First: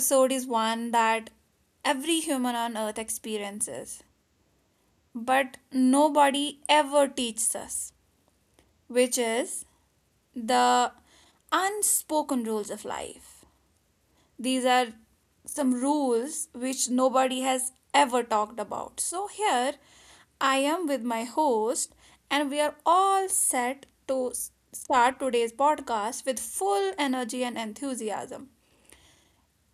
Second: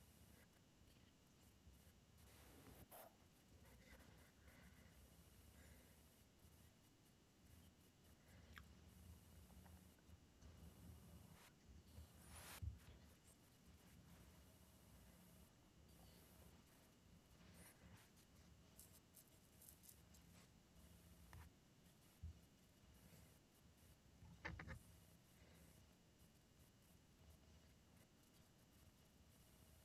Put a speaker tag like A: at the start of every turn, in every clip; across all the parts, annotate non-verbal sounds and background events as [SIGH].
A: episode is one that every human on earth experiences, but nobody ever teaches us, which is the unspoken rules of life. These are some rules which nobody has ever talked about. So, here I am with my host, and we are all set to start today's podcast with full energy and enthusiasm.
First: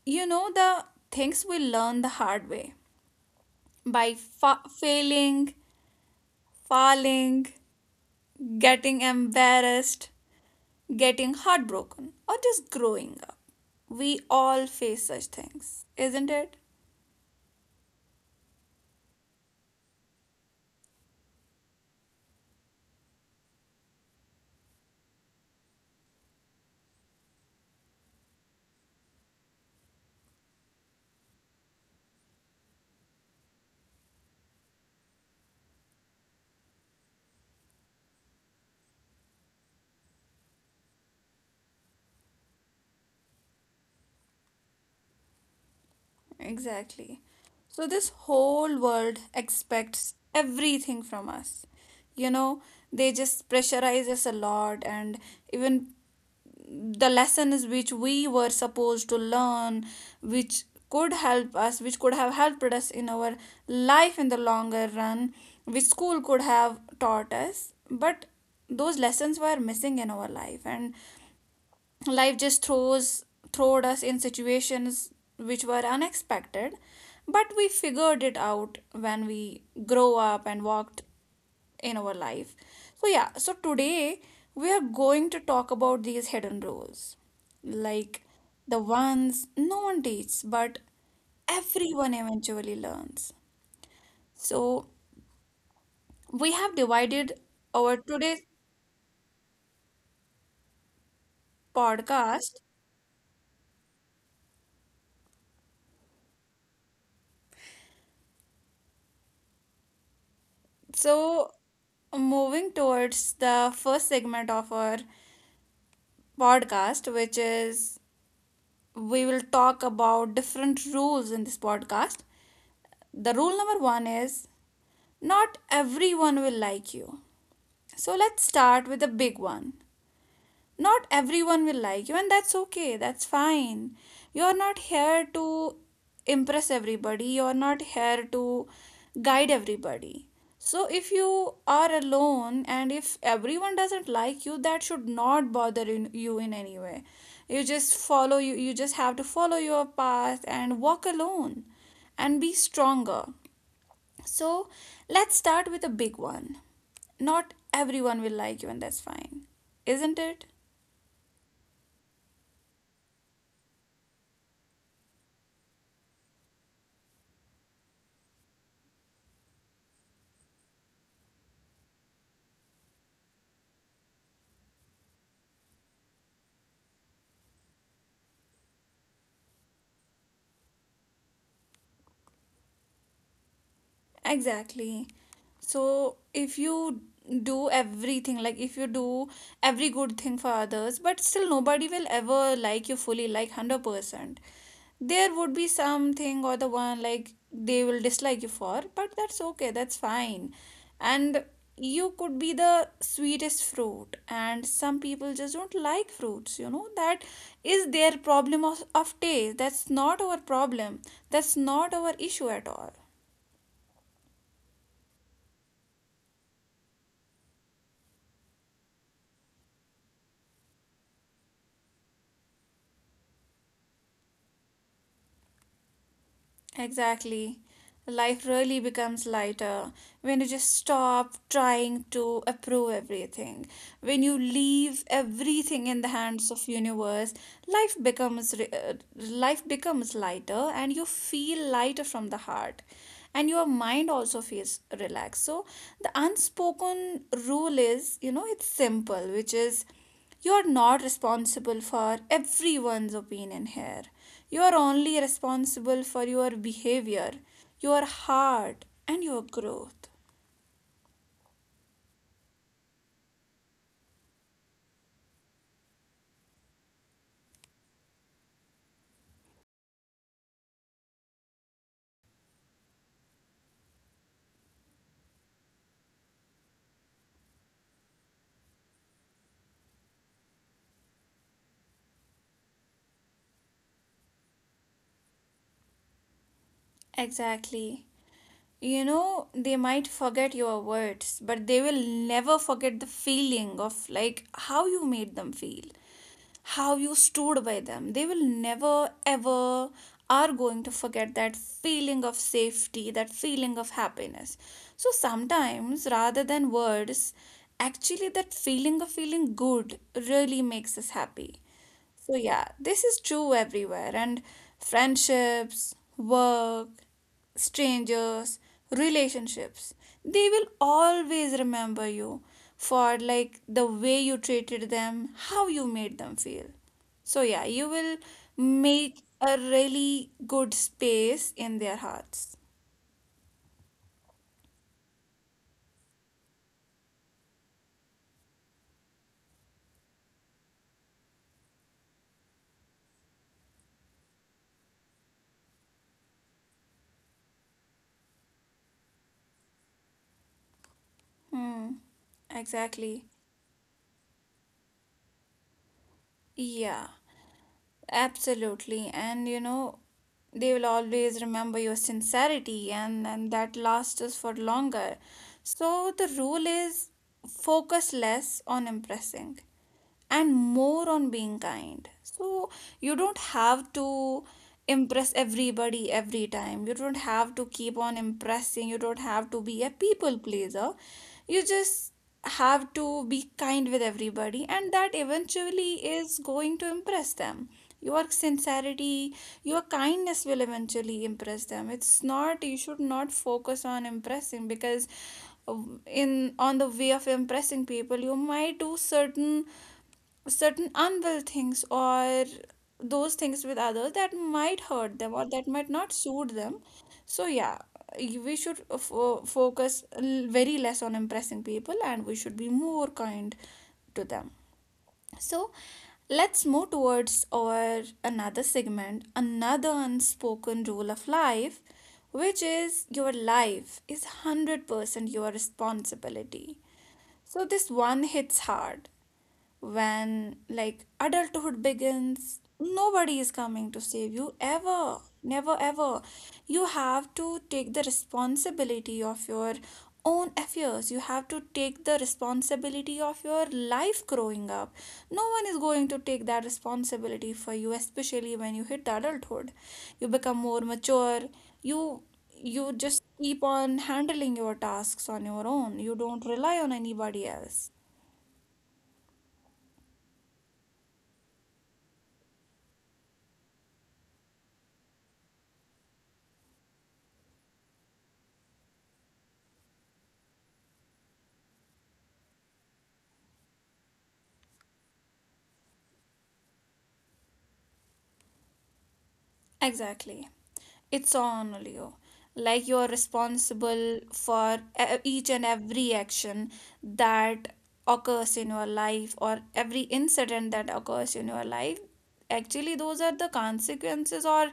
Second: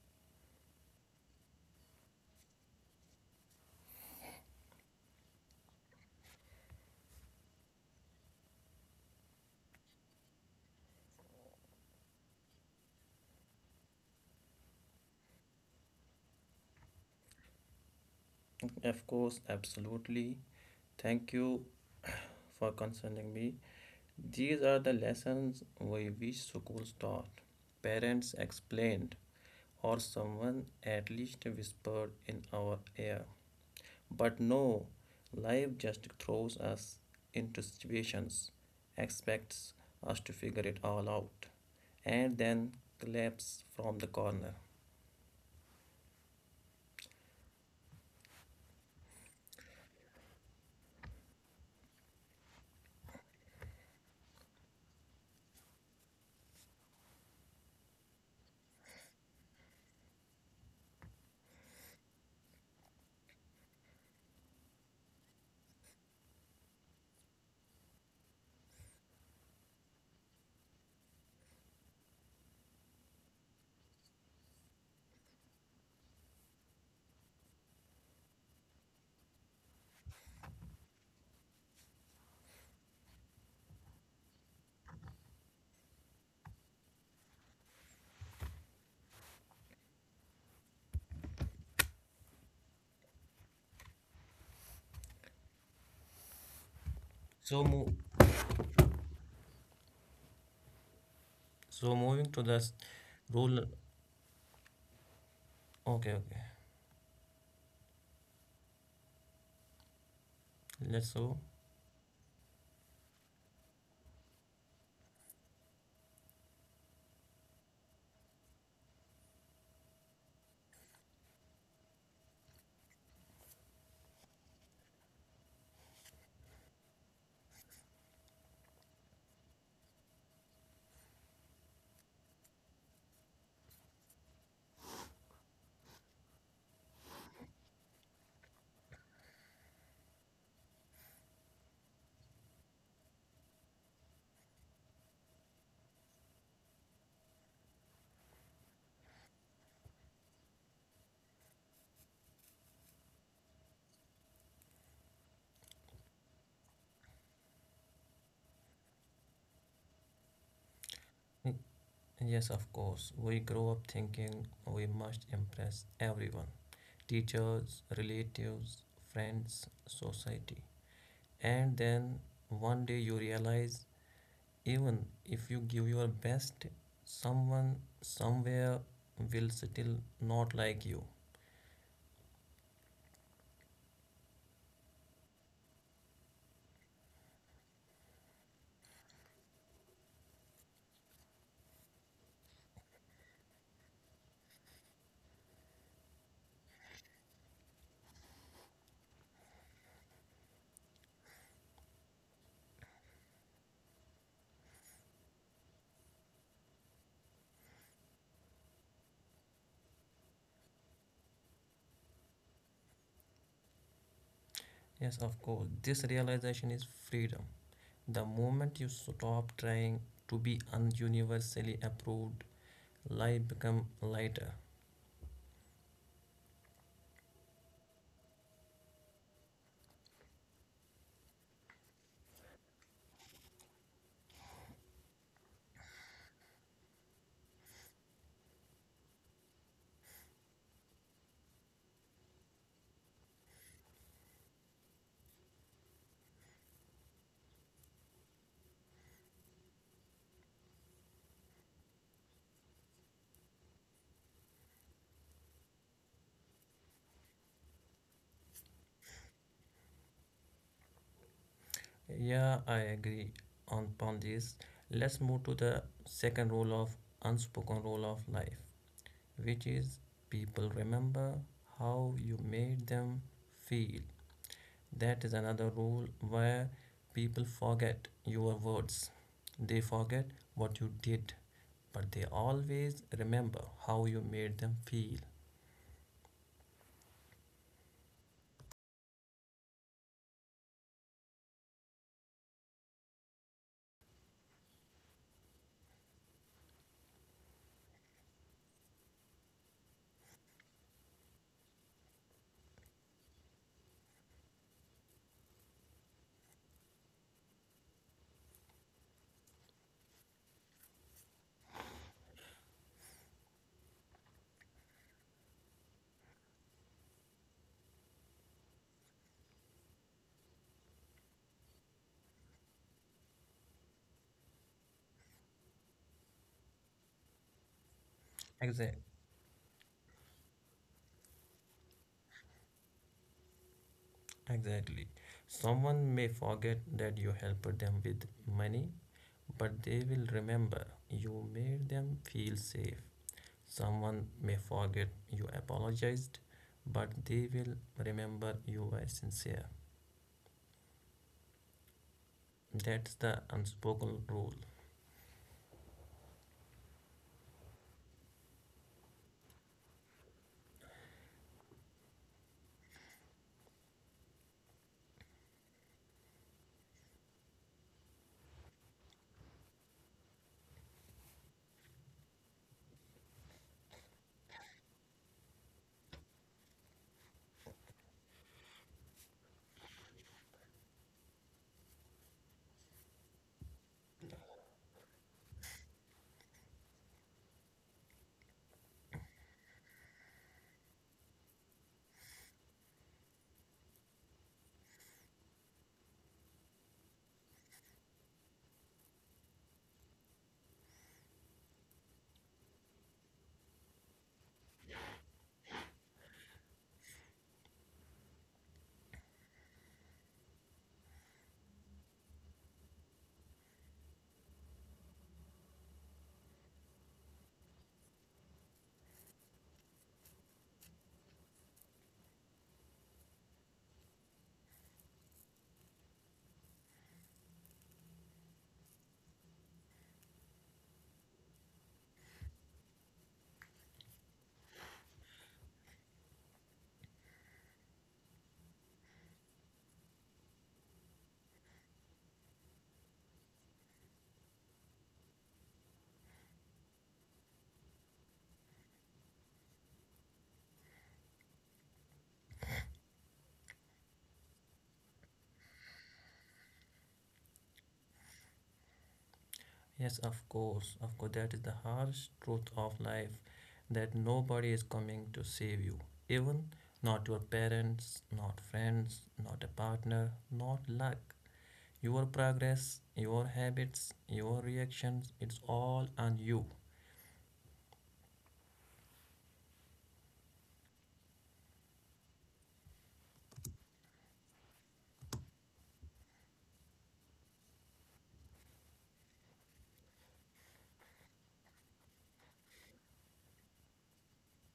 A: You know, the things we learn the hard way by failing, falling, getting embarrassed, getting heartbroken, or just growing up. We all face such things, isn't it?
B: Of course, absolutely. Thank you for concerning me. These are the lessons we wish schools taught, parents explained, or someone at least whispered in our ear. But no, life just throws us into situations, expects us to figure it all out, and then collapse from the corner.
A: Exactly. So this whole world expects everything from us. You know, they just pressurize us a lot and even the lessons which we were supposed to learn, which could help us, which could have helped us in our life in the longer run, which school could have taught us, but those lessons were missing in our life, and life just throws throwed us in situations which were unexpected, but we figured it out when we grow up and walked in our life. So yeah, so today we are going to talk about these hidden roles, like the ones no one teaches but everyone eventually learns. So we have divided
B: So, mo-
A: our today's
B: so moving to the
A: podcast.
B: s- rule. Okay, okay. Let's go.
A: So, moving towards the first segment of our podcast, which is we will talk about different rules in this podcast. The rule number one is not everyone will like you. So, let's start with the big one, not everyone will like you, and that's okay, that's fine. You're not here to impress everybody, you're not here to guide everybody. So if you are alone and if everyone doesn't like you, that should not bother in, you in any way. You just follow you you just have to follow your path and walk alone and be stronger. So let's start with a big one, not everyone will like you and that's fine, isn't it?
B: Yes, of course. We grow up thinking we must impress everyone, teachers, relatives, friends, society. And then one day you realize, even if you give your best, someone somewhere will still not like you.
A: Exactly. So if you do everything, like if you do every good thing for others, but still nobody will ever like you fully, like 100%. There would be something or the one like they will dislike you for, but that's okay, that's fine. And you could be the sweetest fruit, and some people just don't like fruits, you know. That is their problem of taste. That's not our problem. That's not our issue at all.
B: Yes, of course. This realization is freedom. The moment you stop trying to be ununiversally approved, life become lighter.
A: Exactly. Life really becomes lighter when you just stop trying to approve everything. When you leave everything in the hands of universe, life becomes life becomes lighter and you feel lighter from the heart. And your mind also feels relaxed. So the unspoken rule is, you know, it's simple, which is you're not responsible for everyone's opinion here. You're only responsible for your behavior, your heart, and your growth.
B: Yeah, I agree on upon this. Let's move to the second rule of unspoken rule of life, which is people remember how you made them feel. That is another rule where people forget your words. They forget what you did, but they always remember how you made them feel.
A: Exactly. You know, they might forget your words, but they will never forget the feeling of like how you made them feel, how you stood by them. They will never ever are going to forget that feeling of safety, that feeling of happiness. So sometimes rather than words, actually that feeling of feeling good really makes us happy. So, yeah, this is true everywhere, and friendships, work, strangers, relationships, they will always remember you for like the way you treated them, how you made them feel. So, yeah, you will
B: Exact,
A: make a really good space in their hearts.
B: exactly. Someone may forget that you helped them with money, but they will remember you made them feel safe. Someone may forget you apologized, but they will remember you were sincere.
A: Hmm,
B: That's
A: exactly.
B: the unspoken rule.
A: Yeah. Absolutely. And you know, they will always remember your sincerity, and that lasts us for longer. So the rule is focus less on impressing and more on being kind. So you don't have to impress everybody every time. You don't have to keep on impressing. You don't have to be a people pleaser. You just have to be kind with everybody, and that eventually is going to impress them. Your sincerity, your kindness will eventually impress them. It's not, you should not focus on impressing because in on the way of impressing people you might do certain unwell things or those things with others that might hurt them or that might not suit them. So, yeah, we should focus very less on impressing people, and we should be more kind to them. So, let's move towards our another segment, another unspoken rule of life, which is your life is 100% your responsibility. So, this one hits hard when like adulthood begins, nobody is coming to save you ever, never ever. You have to take the responsibility of your own affairs, you have to take the responsibility of your life growing up. No one is going to take that responsibility for you, especially when you hit adulthood. You become more mature. you you just keep on handling your tasks on your own, you don't rely on anybody else.
B: Yes, of course, that is the harsh truth of life that nobody is coming to save you. Even not your parents, not friends, not a partner, not luck. Your progress, your habits, your reactions, it's all on you.
A: Exactly. It's on Leo. Like you're responsible for each and every action that occurs in your life or every incident that occurs in your life. Actually those are the consequences or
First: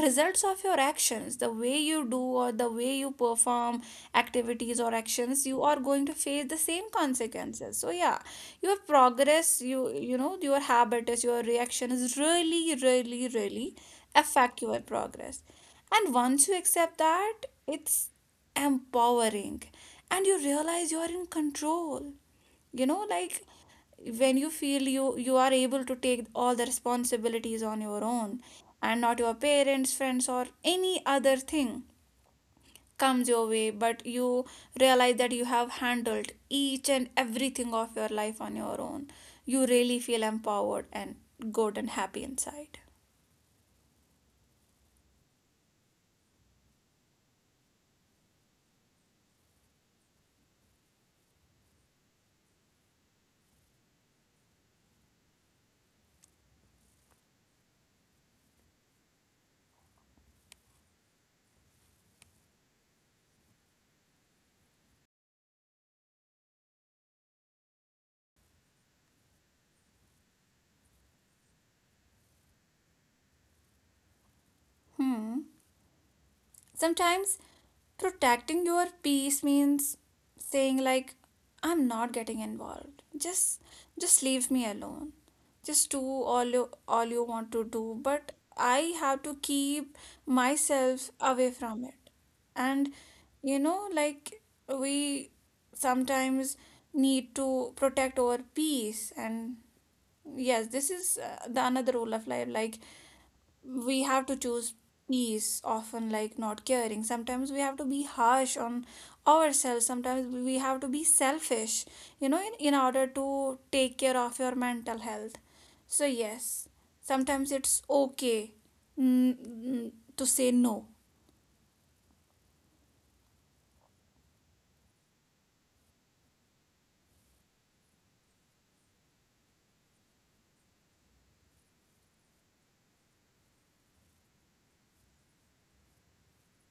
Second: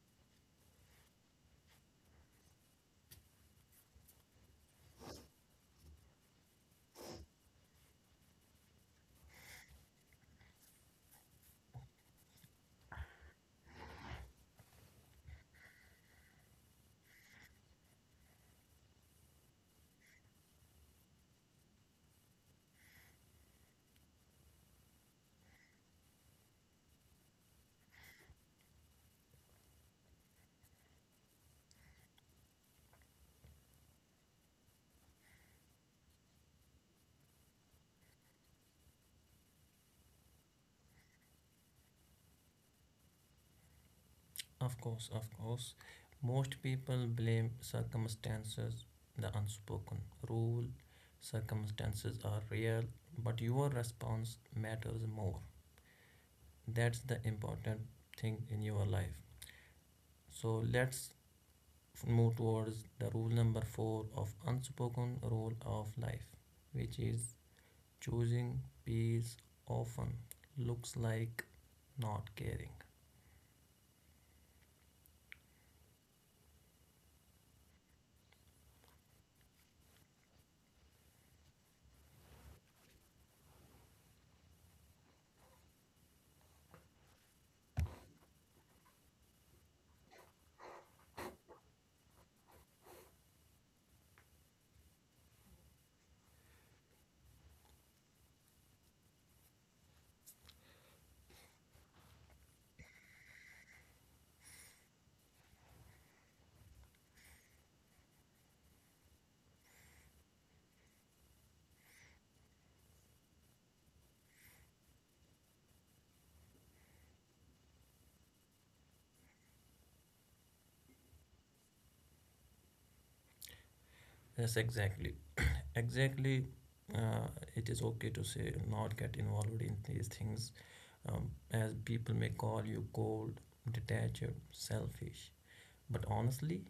A: results of your actions. The way you do or the way you perform activities or actions, you are going to face the same consequences. So yeah, your progress, you know, your habit is, your reaction is really really really affect your progress. And once you accept that, it's empowering, and you realize you are in control. You know, like when you feel you are able to take all the responsibilities on your own and not your parents, friends, or any other thing comes your way, but you realize that you have handled each and everything of your life on your own, you really feel empowered and good and happy inside.
B: Of course, of course. Most people blame circumstances, the unspoken rule. Circumstances are real, but your response matters more. That's the important thing in your life. So let's move towards the rule number four of unspoken rule of life, which is choosing peace often looks like not caring.
A: Hmm, sometimes protecting your peace means saying like, I'm not getting involved, just leave me alone, just do all you want to do, but I have to keep myself away from it. And you know, like we sometimes need to protect our peace. And yes, this is the another rule of life, like we have to choose peace often like not caring. Sometimes we have to be harsh on ourselves, sometimes we have to be selfish, you know, in order to take care of your mental health. So yes, sometimes it's okay, to say no.
B: Yes, exactly. Exactly, uh, it is okay to say not get involved in these things, as people may call you cold, detached, selfish. But honestly,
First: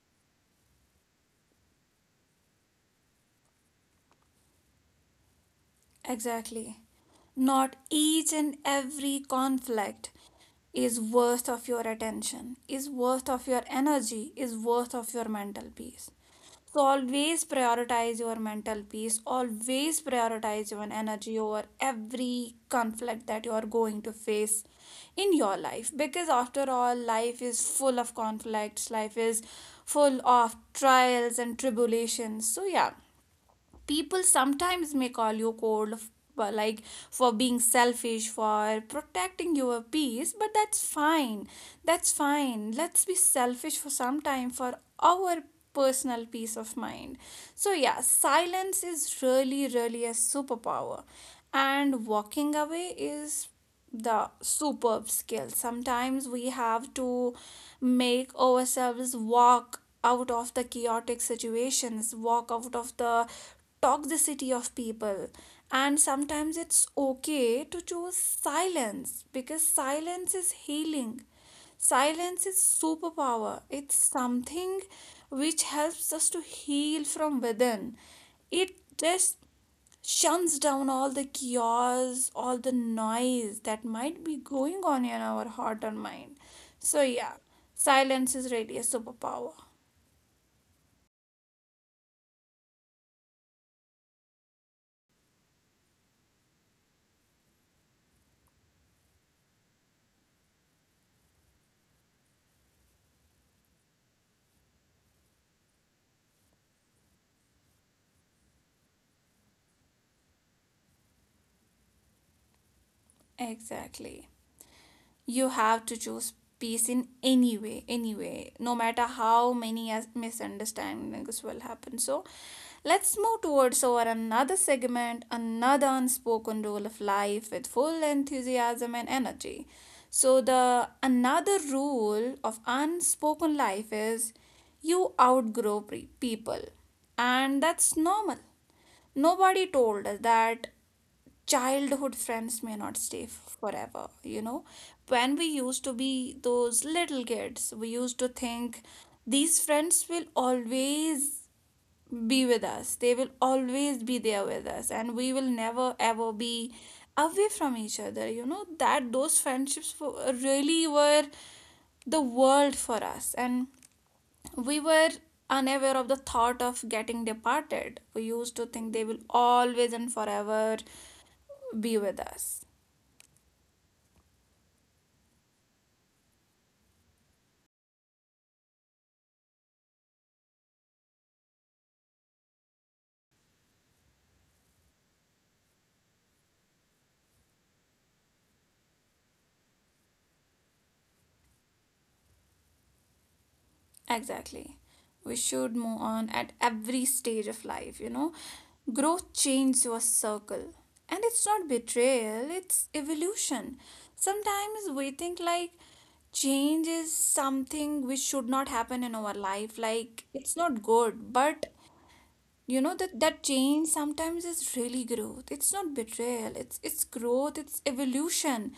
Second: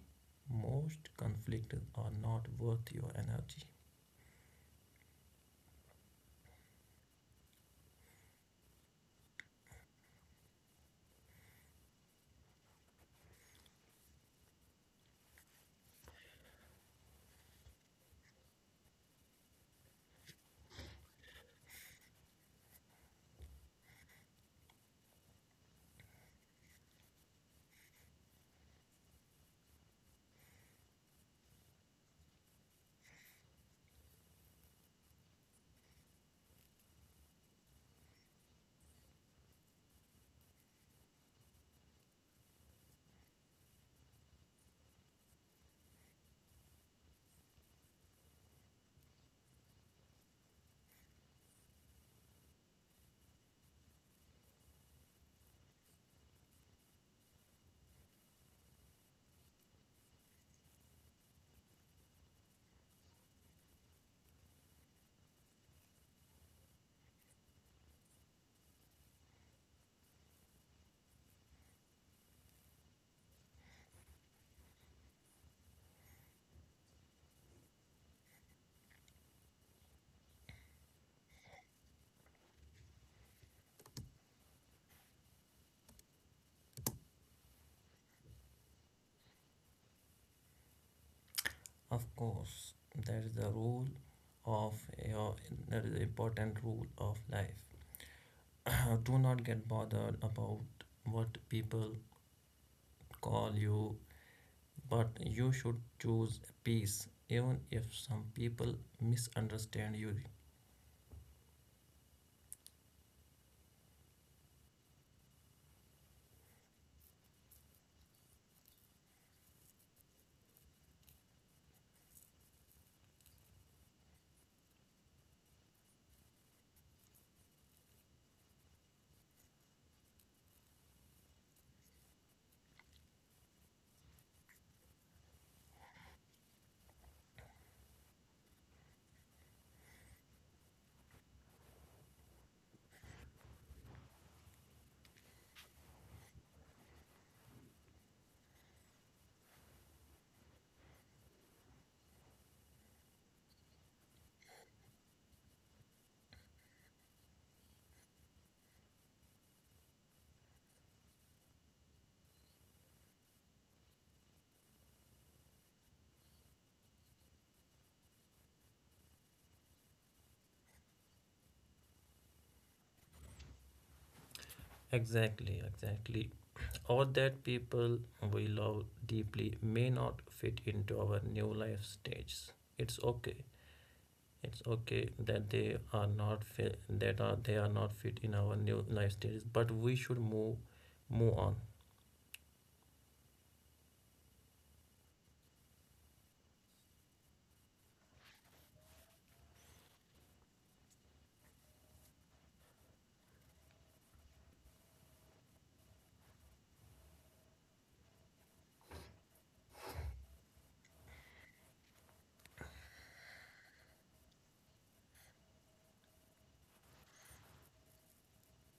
B: most conflicts are not worth your energy.
A: Exactly, not each and every conflict is worth of your attention, is worth of your energy, is worth of your mental peace. So always prioritize your mental peace, always prioritize your energy over every conflict that you are going to face in your life, because after all life is full of conflicts, life is full of trials and tribulations. So yeah, people sometimes may call you cold like for being selfish for protecting your peace, but that's fine, that's fine. Let's be selfish for some time for our personal peace of mind. So yeah, silence is really really a superpower, and walking away is the superb skill. Sometimes we have to make ourselves walk out of the chaotic situations, walk out of the toxicity of people. And sometimes it's okay to choose silence, because silence is healing. Silence is superpower. It's something which helps us to heal from within. It just shuns down all the chaos, all the noise that might be going on in our heart and mind. So, yeah, silence is really a superpower.
B: Of course, that is the rule of your, that is the important rule of life. [COUGHS] [CLEARS THROAT] Do not get bothered about what people call you. But you should choose peace, even if some people misunderstand you.
A: Exactly. You have to choose peace in any way anyway, no matter how many misunderstandings will happen. So let's move towards our another segment, another unspoken rule of life with full enthusiasm and energy. So the another rule of unspoken life is you outgrow people, and that's normal. Nobody told us that childhood friends may not stay forever. You know, when we used to be those little kids, we used to think these friends will always be with us, they will always be there with us and we will never ever be away from each other. You know, that those friendships really were the world for us, and we were unaware of the thought of getting departed. We used to think they will always and forever be with us.
B: Exactly, exactly. All that people we love deeply may not fit into our new life stages. It's okay. It's okay that they are not fit, that are they are not fit in our new life stages. But we should move on.
A: Exactly. We should move on at every stage of life, you know. Growth changes your circle. And it's not betrayal, it's evolution. Sometimes we think like change is something which should not happen in our life, like it's not good, but you know that change sometimes is really growth. It's not betrayal, it's growth, it's evolution.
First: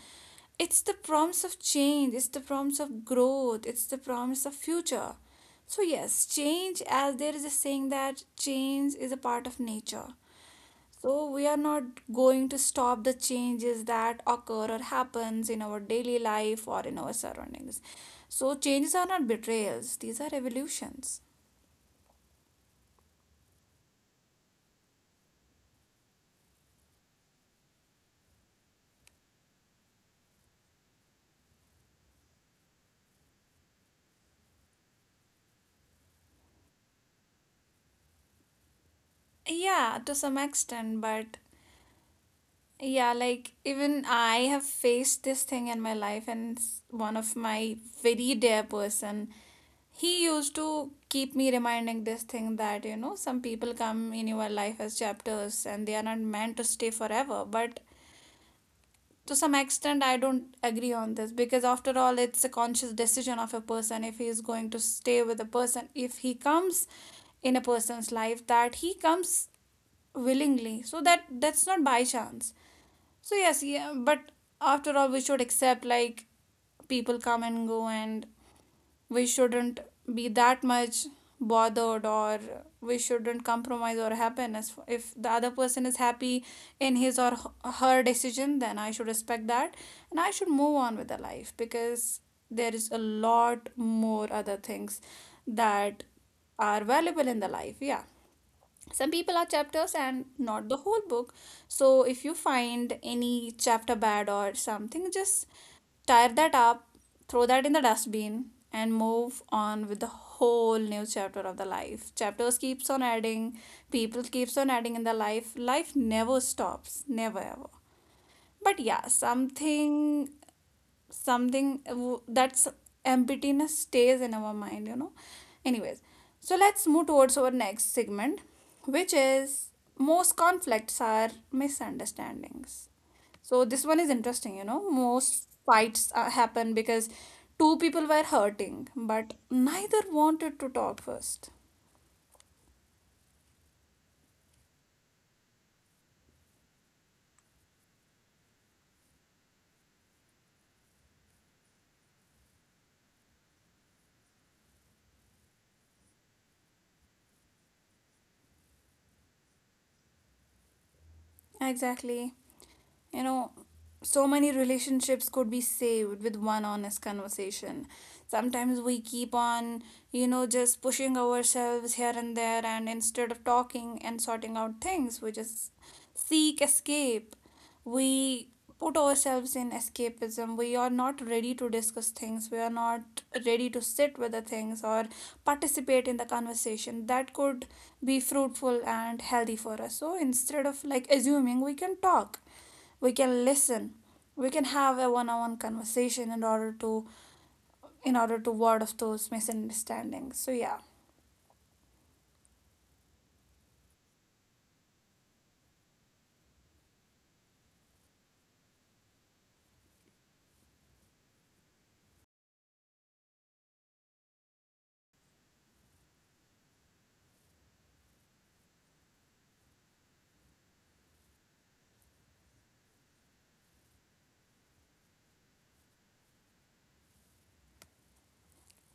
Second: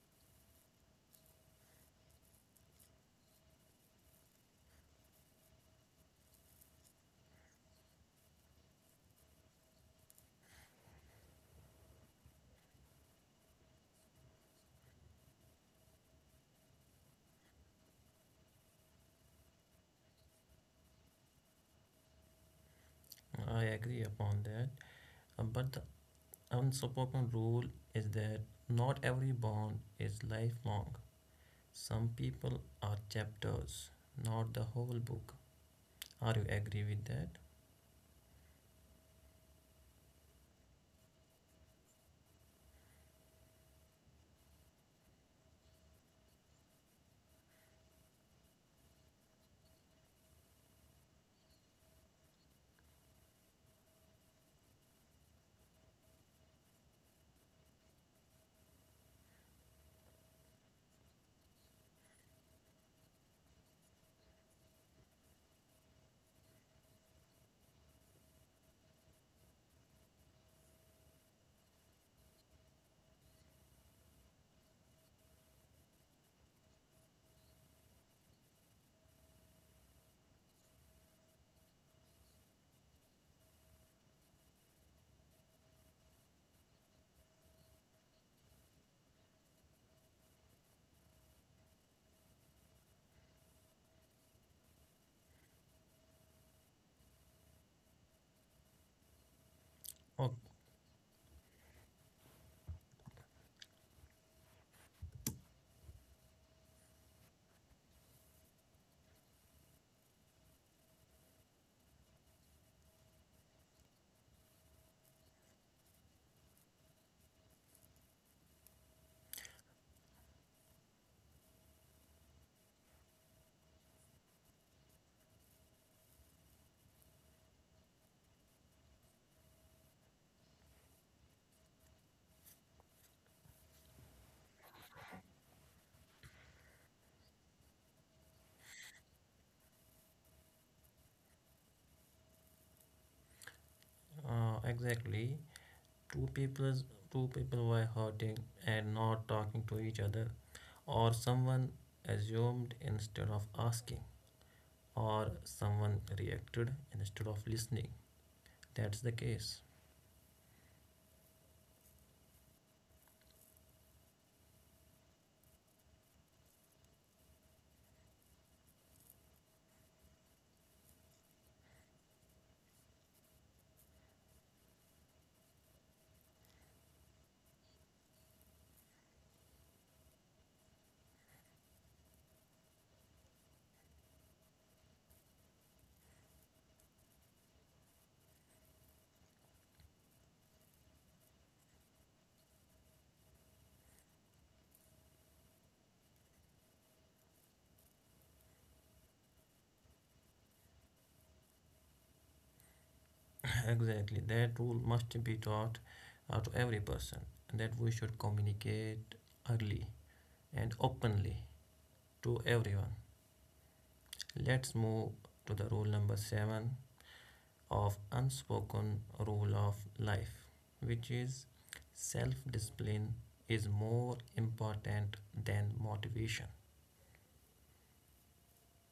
A: It's the promise of change, it's the promise of growth, it's the promise of future. So yes, change, as there is a saying that change is a part of nature, so we are not going to stop the changes that occur or happens in our daily life or in our surroundings. So changes are not betrayals, these are evolutions.
B: I agree upon that. But the unspoken rule is that not every bond is lifelong. Some people are chapters, not the whole book. Are you agree with that?
A: Yeah, to some extent, but yeah, like even I have faced this thing in my life, and one of my very dear person, he used to keep me reminding this thing that, you know, some people come in your life as chapters and they are not meant to stay forever. But to some extent, I don't agree on this because after all, it's a conscious decision of a person if he is going to stay with a person. If he comes in a person's life, that he comes willingly, so that's not by chance. So yes, yeah, but after all, we should accept like people come and go, and we shouldn't be that much bothered, or we shouldn't compromise our happiness. If the other person is happy in his or her decision, then I should respect that, and I should move on with the life because there is a lot more other things that are valuable in the life. Yeah, some people are chapters and
B: Oh,
A: not the whole book. So if you find any chapter bad or something, just tear that up, throw that in the dustbin, and move on with the whole new chapter of the life. Chapters keeps on adding, people keeps on adding in the life. Life never stops, never ever. But yeah, something that's emptiness stays in our mind, you know. Anyways, so let's move towards our next segment, which is most conflicts are misunderstandings. So this one is interesting, you know, most fights happen because two people were hurting but neither wanted to talk first.
B: exactly. Two people, two people were hurting and not talking to each other, or someone assumed instead of asking, or someone reacted instead of listening. That's the case.
A: Exactly. You know, so many relationships could be saved with one honest conversation. Sometimes we keep on, you know, just pushing ourselves here and there, and instead of talking and sorting out things, we just seek escape. We put ourselves in escapism. We are not ready to discuss things. We are not ready to sit with the things or participate in the conversation that could be fruitful and healthy for us. So instead of like assuming, we can talk, we can listen, we can have a one-on-one conversation in order to ward off those misunderstandings. So yeah,
B: [COUGHS] [CLEARS THROAT] exactly. That rule must be taught to every person and that we should communicate early and openly to everyone. Let's move to the rule number seven of unspoken rule of life, which is self discipline is more important than motivation.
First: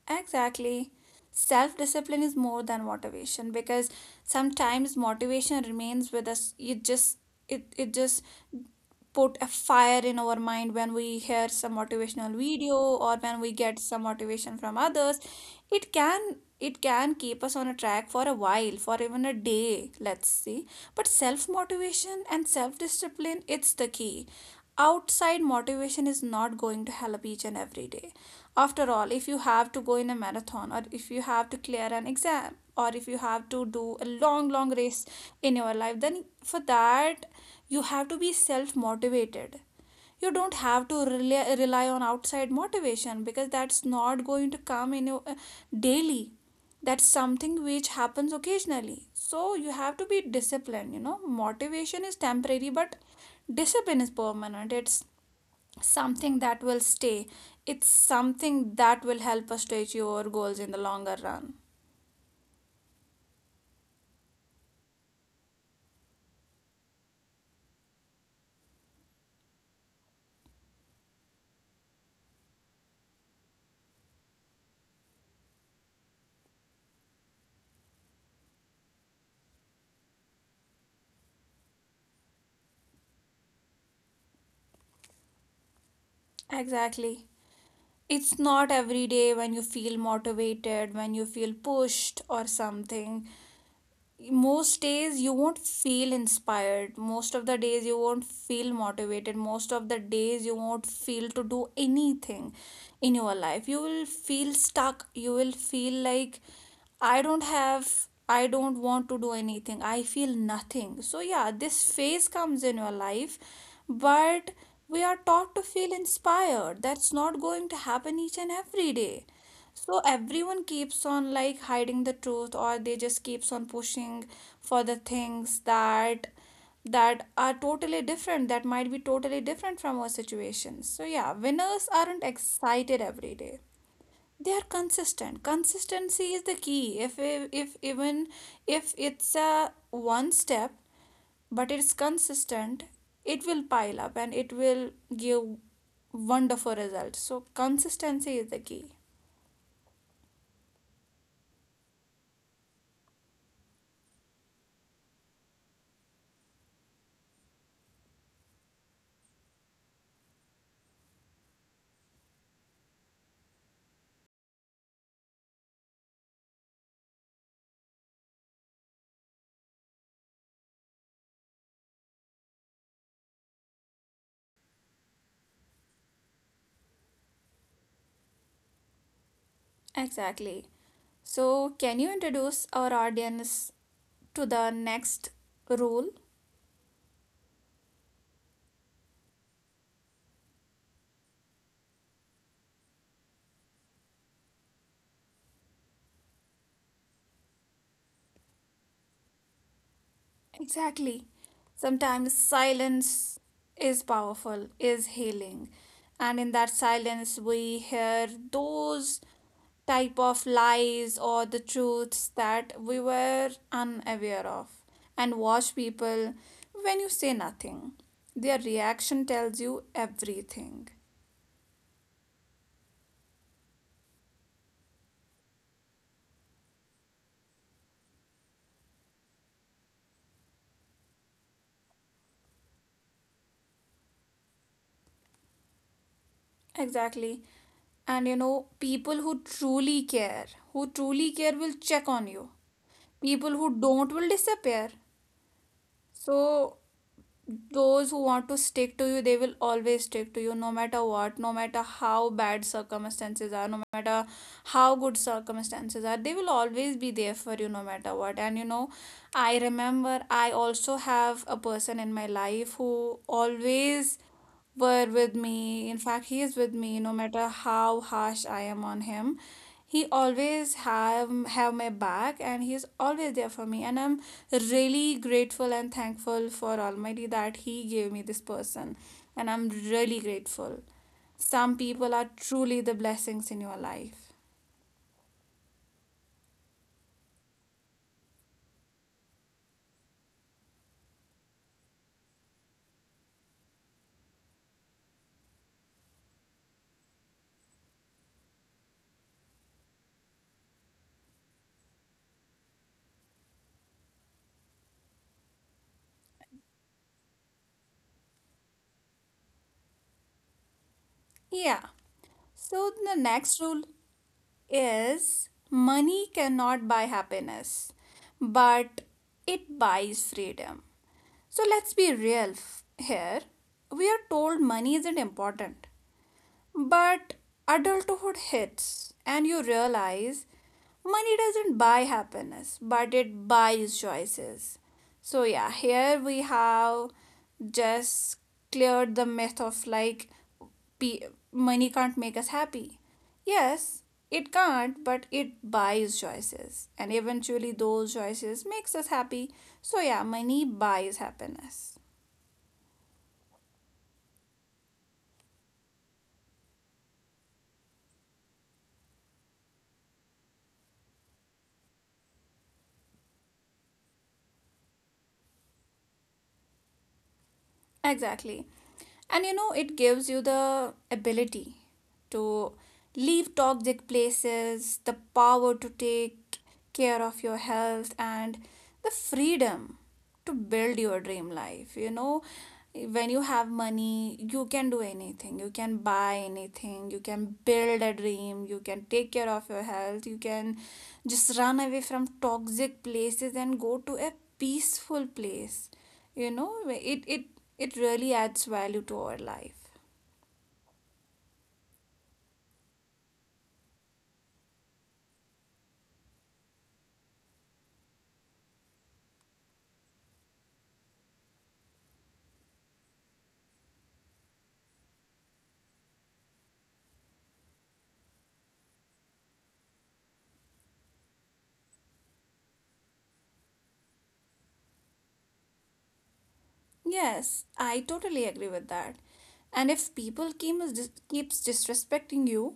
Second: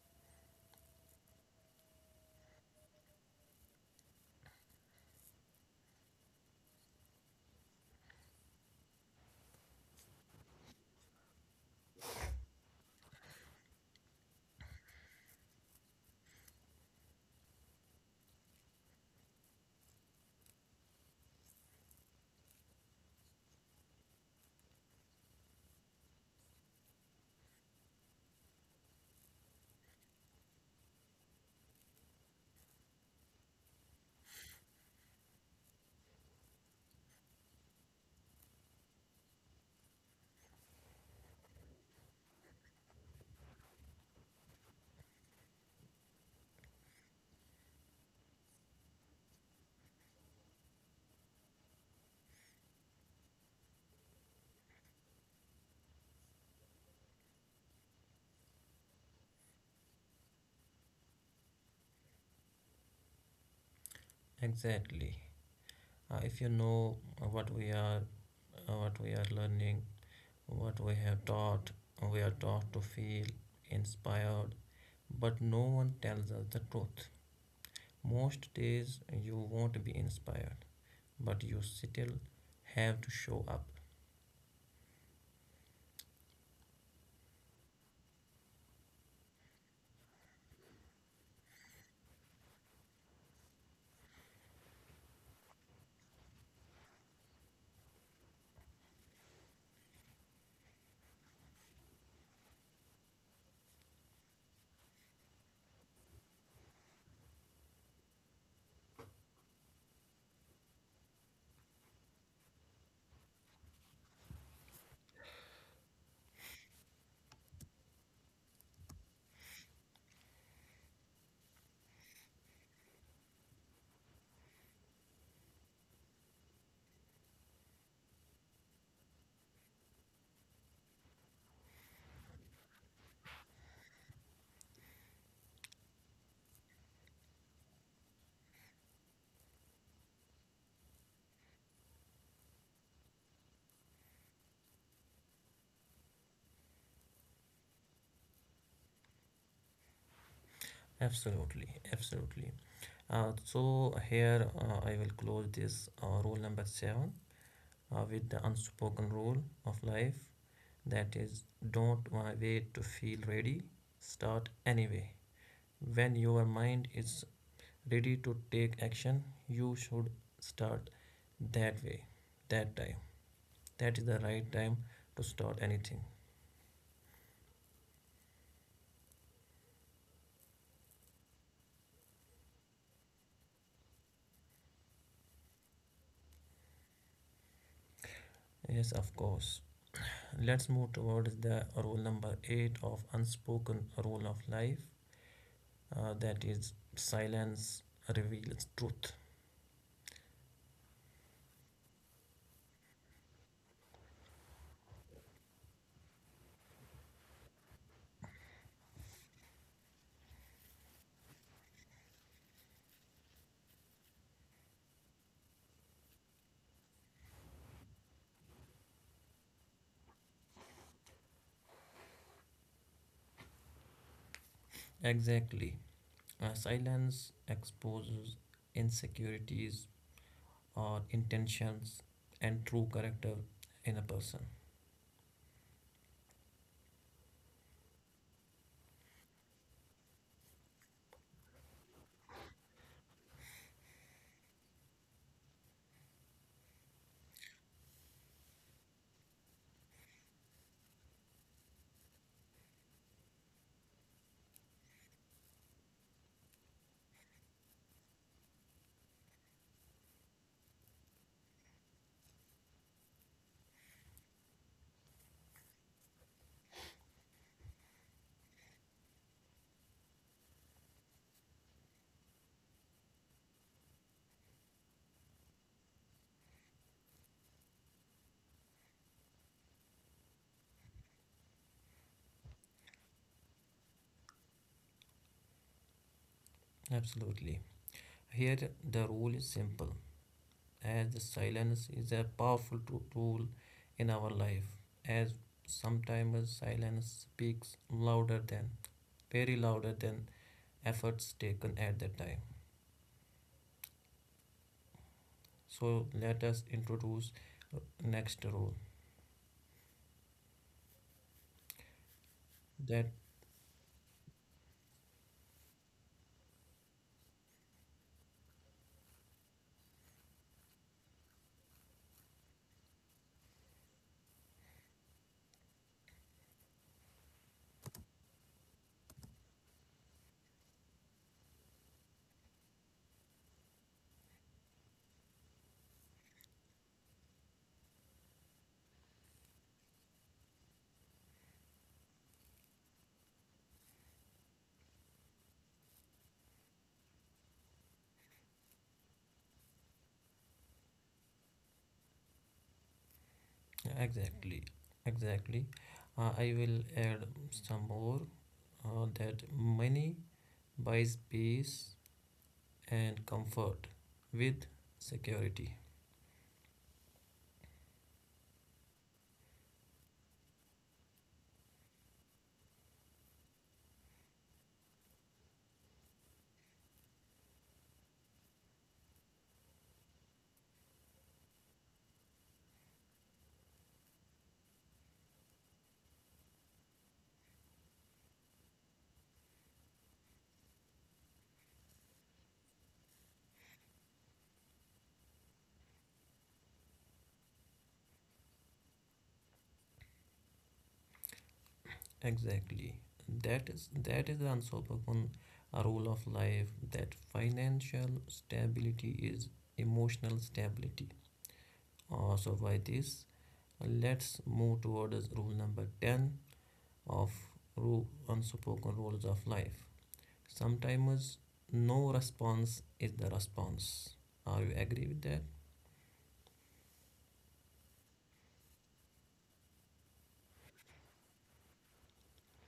A: exactly, self-discipline is more than motivation because sometimes motivation remains with us. It just it just put a fire in our mind when we hear some motivational video or when we get some motivation from others. It can it can keep us on a track for a while, for even a day, let's see. But self motivation and self discipline, it's the key. Outside motivation is not going to help each and every day. After all, if you have to go in a marathon, or if you have to clear an exam, or if you have to do a long long race in your life, then for that you have to be self motivated. You don't have to rely on outside motivation because that's not going to come in your daily. That's something which happens occasionally. So you have to be disciplined. You know, motivation is temporary, but discipline is permanent. It's something that will stay, it's something that will help us to achieve our goals in the longer run.
B: Exactly. If you know uh, what we are, what we are learning, what we have taught, we are taught to feel inspired, but no one tells us the truth. Most days you won't be inspired, but you still have to show up.
A: Exactly, it's not every day when you feel motivated, when you feel pushed or something. Most days you won't feel inspired, most of the days you won't feel motivated, most of the days you won't feel to do anything in your life. You will feel stuck, you will feel like I don't have, I don't want to do anything, I feel nothing. So yeah, this phase comes in your life. But we are taught to feel inspired. That's not going to happen each and every day. So everyone keeps on like hiding the truth, or they just keeps on pushing for the things that that are totally different, that might be totally different from our situation. So yeah, winners aren't excited every day. They are consistent. Consistency is the key. If even if it's a one step but it's consistent, it will pile up and it will give wonderful results. So consistency is the key.
B: Absolutely, absolutely. So here I will close this rule number seven with the unspoken rule of life, that is, don't wa- wait to feel ready, start anyway. When your mind is ready to take action, you should start that way, that time. That is the right time to start anything.
A: Exactly. So, can you introduce our audience to the next rule?
B: Yes, of course. Let's move towards the rule number eight of unspoken rule of life, that is silence reveals truth.
A: Exactly. Sometimes silence is powerful, is healing. And in that silence, we hear those type of lies or the truths that we were unaware of. And watch people when you say nothing. Their reaction tells you everything.
B: Exactly. Silence exposes insecurities or intentions and true character in a person.
A: Exactly. And you know, people who truly care will check on you. People who don't will disappear. So, those who want to stick to you, they will always stick to you no matter what, no matter how bad circumstances are, no matter how good circumstances are, they will always be there for you no matter what. And you know, I remember I also have a person in my life who always were with me. In fact, he is with me no matter how harsh I am on him. He always have my back and he is always there for me, and I'm really grateful and thankful for Almighty that he gave me this person, and I'm really grateful. Some people are truly the blessings in your life.
B: Absolutely. Here the rule is simple, as the silence is a powerful tool in our life, as sometimes silence speaks louder than, very louder than efforts taken at that time. So let us introduce next rule
A: Yeah. So
B: that.
A: the next rule is money cannot buy happiness, but it buys freedom. So let's be real here. We are told money isn't important, but adulthood hits and you realize money doesn't buy happiness, but it buys choices. So, yeah, here we have just cleared the myth of like money can't make us happy. Yes, it can't, but it buys choices, and eventually those choices makes us happy. So yeah, money buys happiness.
B: Exactly, exactly. I will add some more, that money buys peace and comfort with security.
A: Exactly. And you know, it gives you the ability to leave toxic places, the power to take care of your health, and the freedom to build your dream life. You know, when you have money, you can do anything. You can buy anything. You can build a dream. You can take care of your health. You can just run away from toxic places and go to a peaceful place. You know, it it really adds value to our life.
B: Exactly. That is the unspoken rule of life, that financial stability is emotional stability. So by this, let's move towards rule number 10 of unspoken rules of life. Sometimes no response is the response. Are you agree with that?
A: Yes, I totally agree with that. And if people keep, keeps disrespecting you,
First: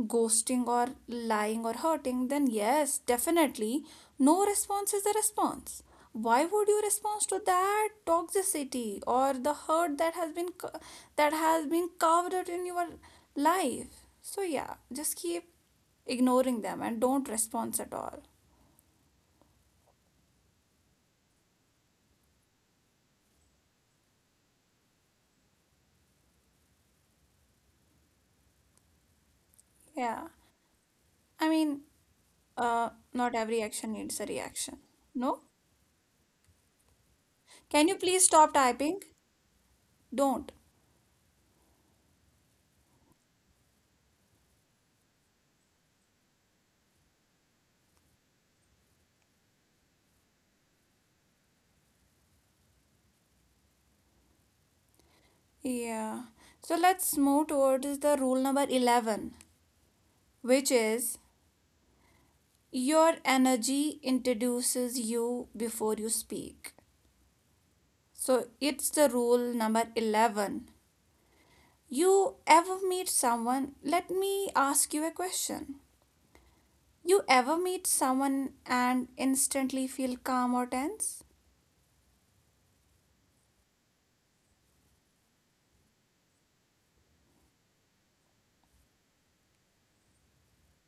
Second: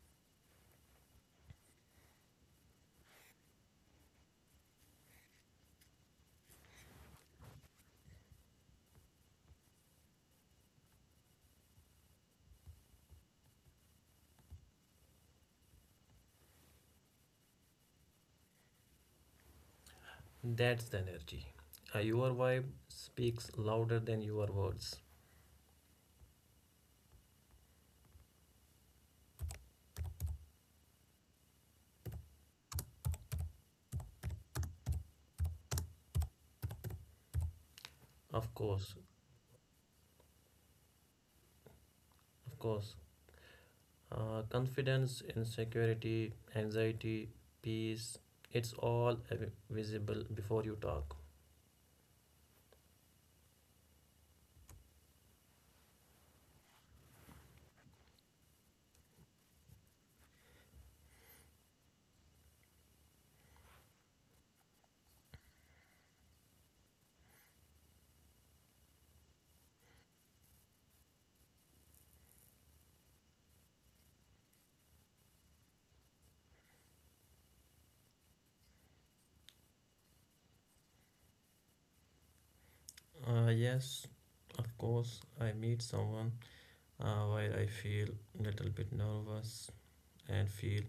A: ghosting or lying or hurting, then yes, definitely no response is a response. Why would you respond to that toxicity or the hurt that has been that has been carved out in your life. So yeah, just keep ignoring them and don't respond at all.
B: That's the energy. Your vibe speaks louder than your words.
A: Yeah, I mean, not every action needs a reaction. No? Can you please stop
B: Of course,
A: typing? Don't.
B: of course. Confidence, insecurity, anxiety, peace, it's all visible before you talk.
A: Yeah. So let's move towards the rule number 11, which is your energy introduces you before you speak. So it's the rule number 11. You ever meet someone? Let me ask you a question. You ever meet someone and instantly feel calm or tense?
B: Yes, of course. I meet someone while I feel little bit nervous and feel,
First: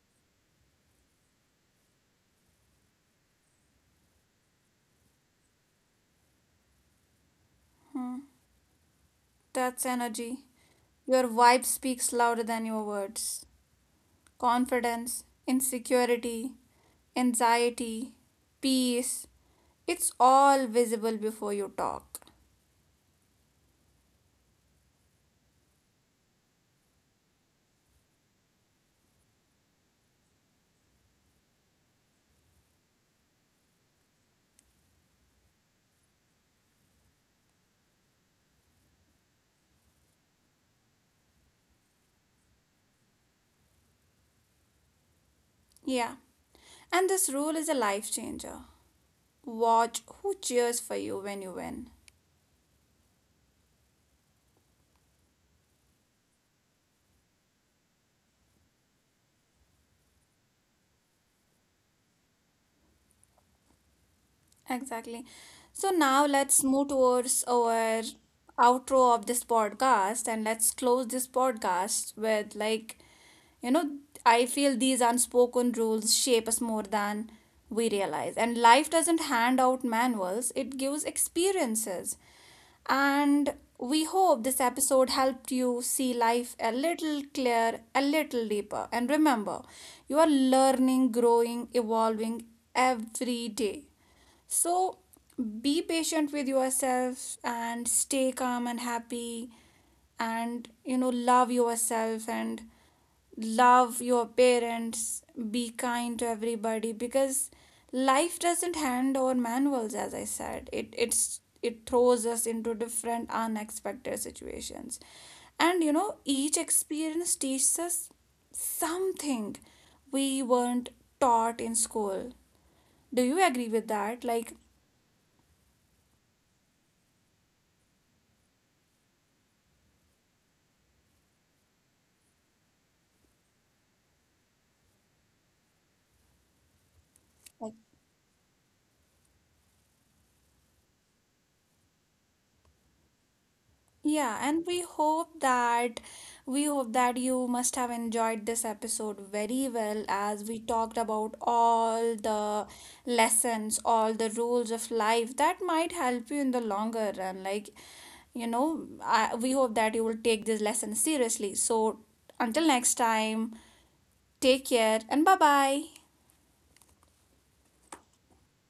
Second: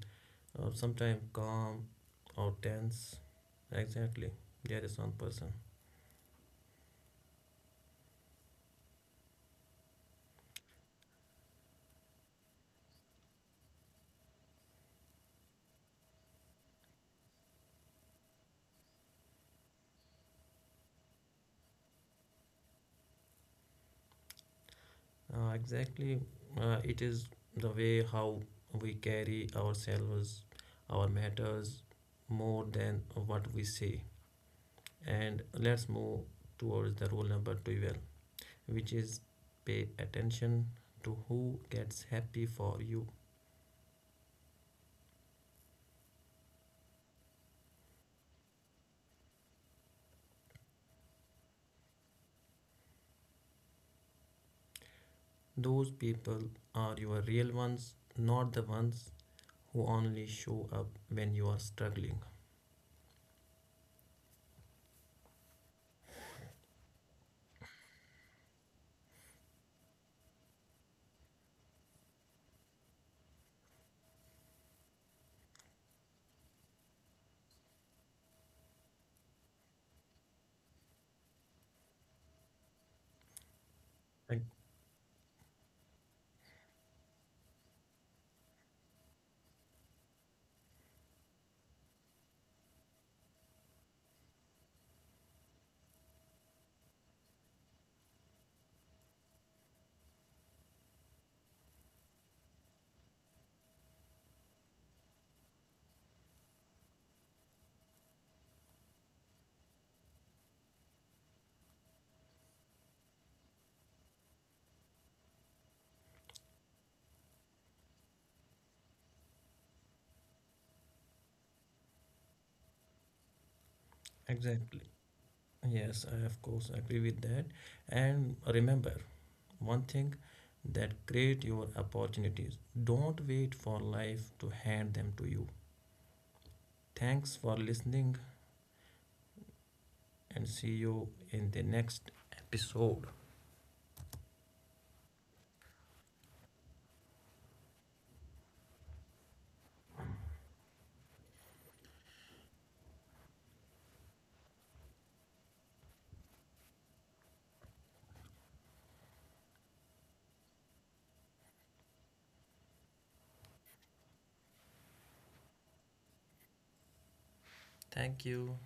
B: or sometimes calm or tense. Exactly, there is one person.
A: Hmm, that's energy. Your vibe speaks louder than your words. Confidence, insecurity, anxiety, peace, it's all visible before you talk.
B: Exactly, it is the way how we carry ourselves, our matters more than what we say. And let's move towards the rule number 12, which is pay attention to who gets happy for you.
A: Yeah, and this rule is a life changer. Watch who cheers for you when you win.
B: Those people are your real ones, not the ones who only show up when you are struggling.
A: Exactly. So now let's move towards our outro of this podcast and let's close this podcast with, like, you know, I feel these unspoken rules shape us more than we realize, and life doesn't hand out manuals, it gives experiences. And we
B: Ex-
A: hope this episode helped you see life a little clearer, a little deeper. And remember, you are learning, growing, evolving every day. So be patient with yourself and stay calm and happy, and you know, love yourself and love your parents, be kind to everybody because life doesn't hand over manuals as I said. It throws us into different unexpected situations. And you know, each experience teaches us something we weren't taught in school. Do you agree with that? Like,
B: Exactly. Yes, I of course agree with that. And remember one thing, that create your opportunities. Don't wait for life to hand them to you. Thanks for listening and see you in the next episode.
A: yeah, and we hope that you must have enjoyed this episode very well as we talked about all the lessons, all the rules of life that might help you in the longer run. Like, you know, we hope that you will take this lesson seriously. So, until next time, take care and bye bye.
B: Thank you.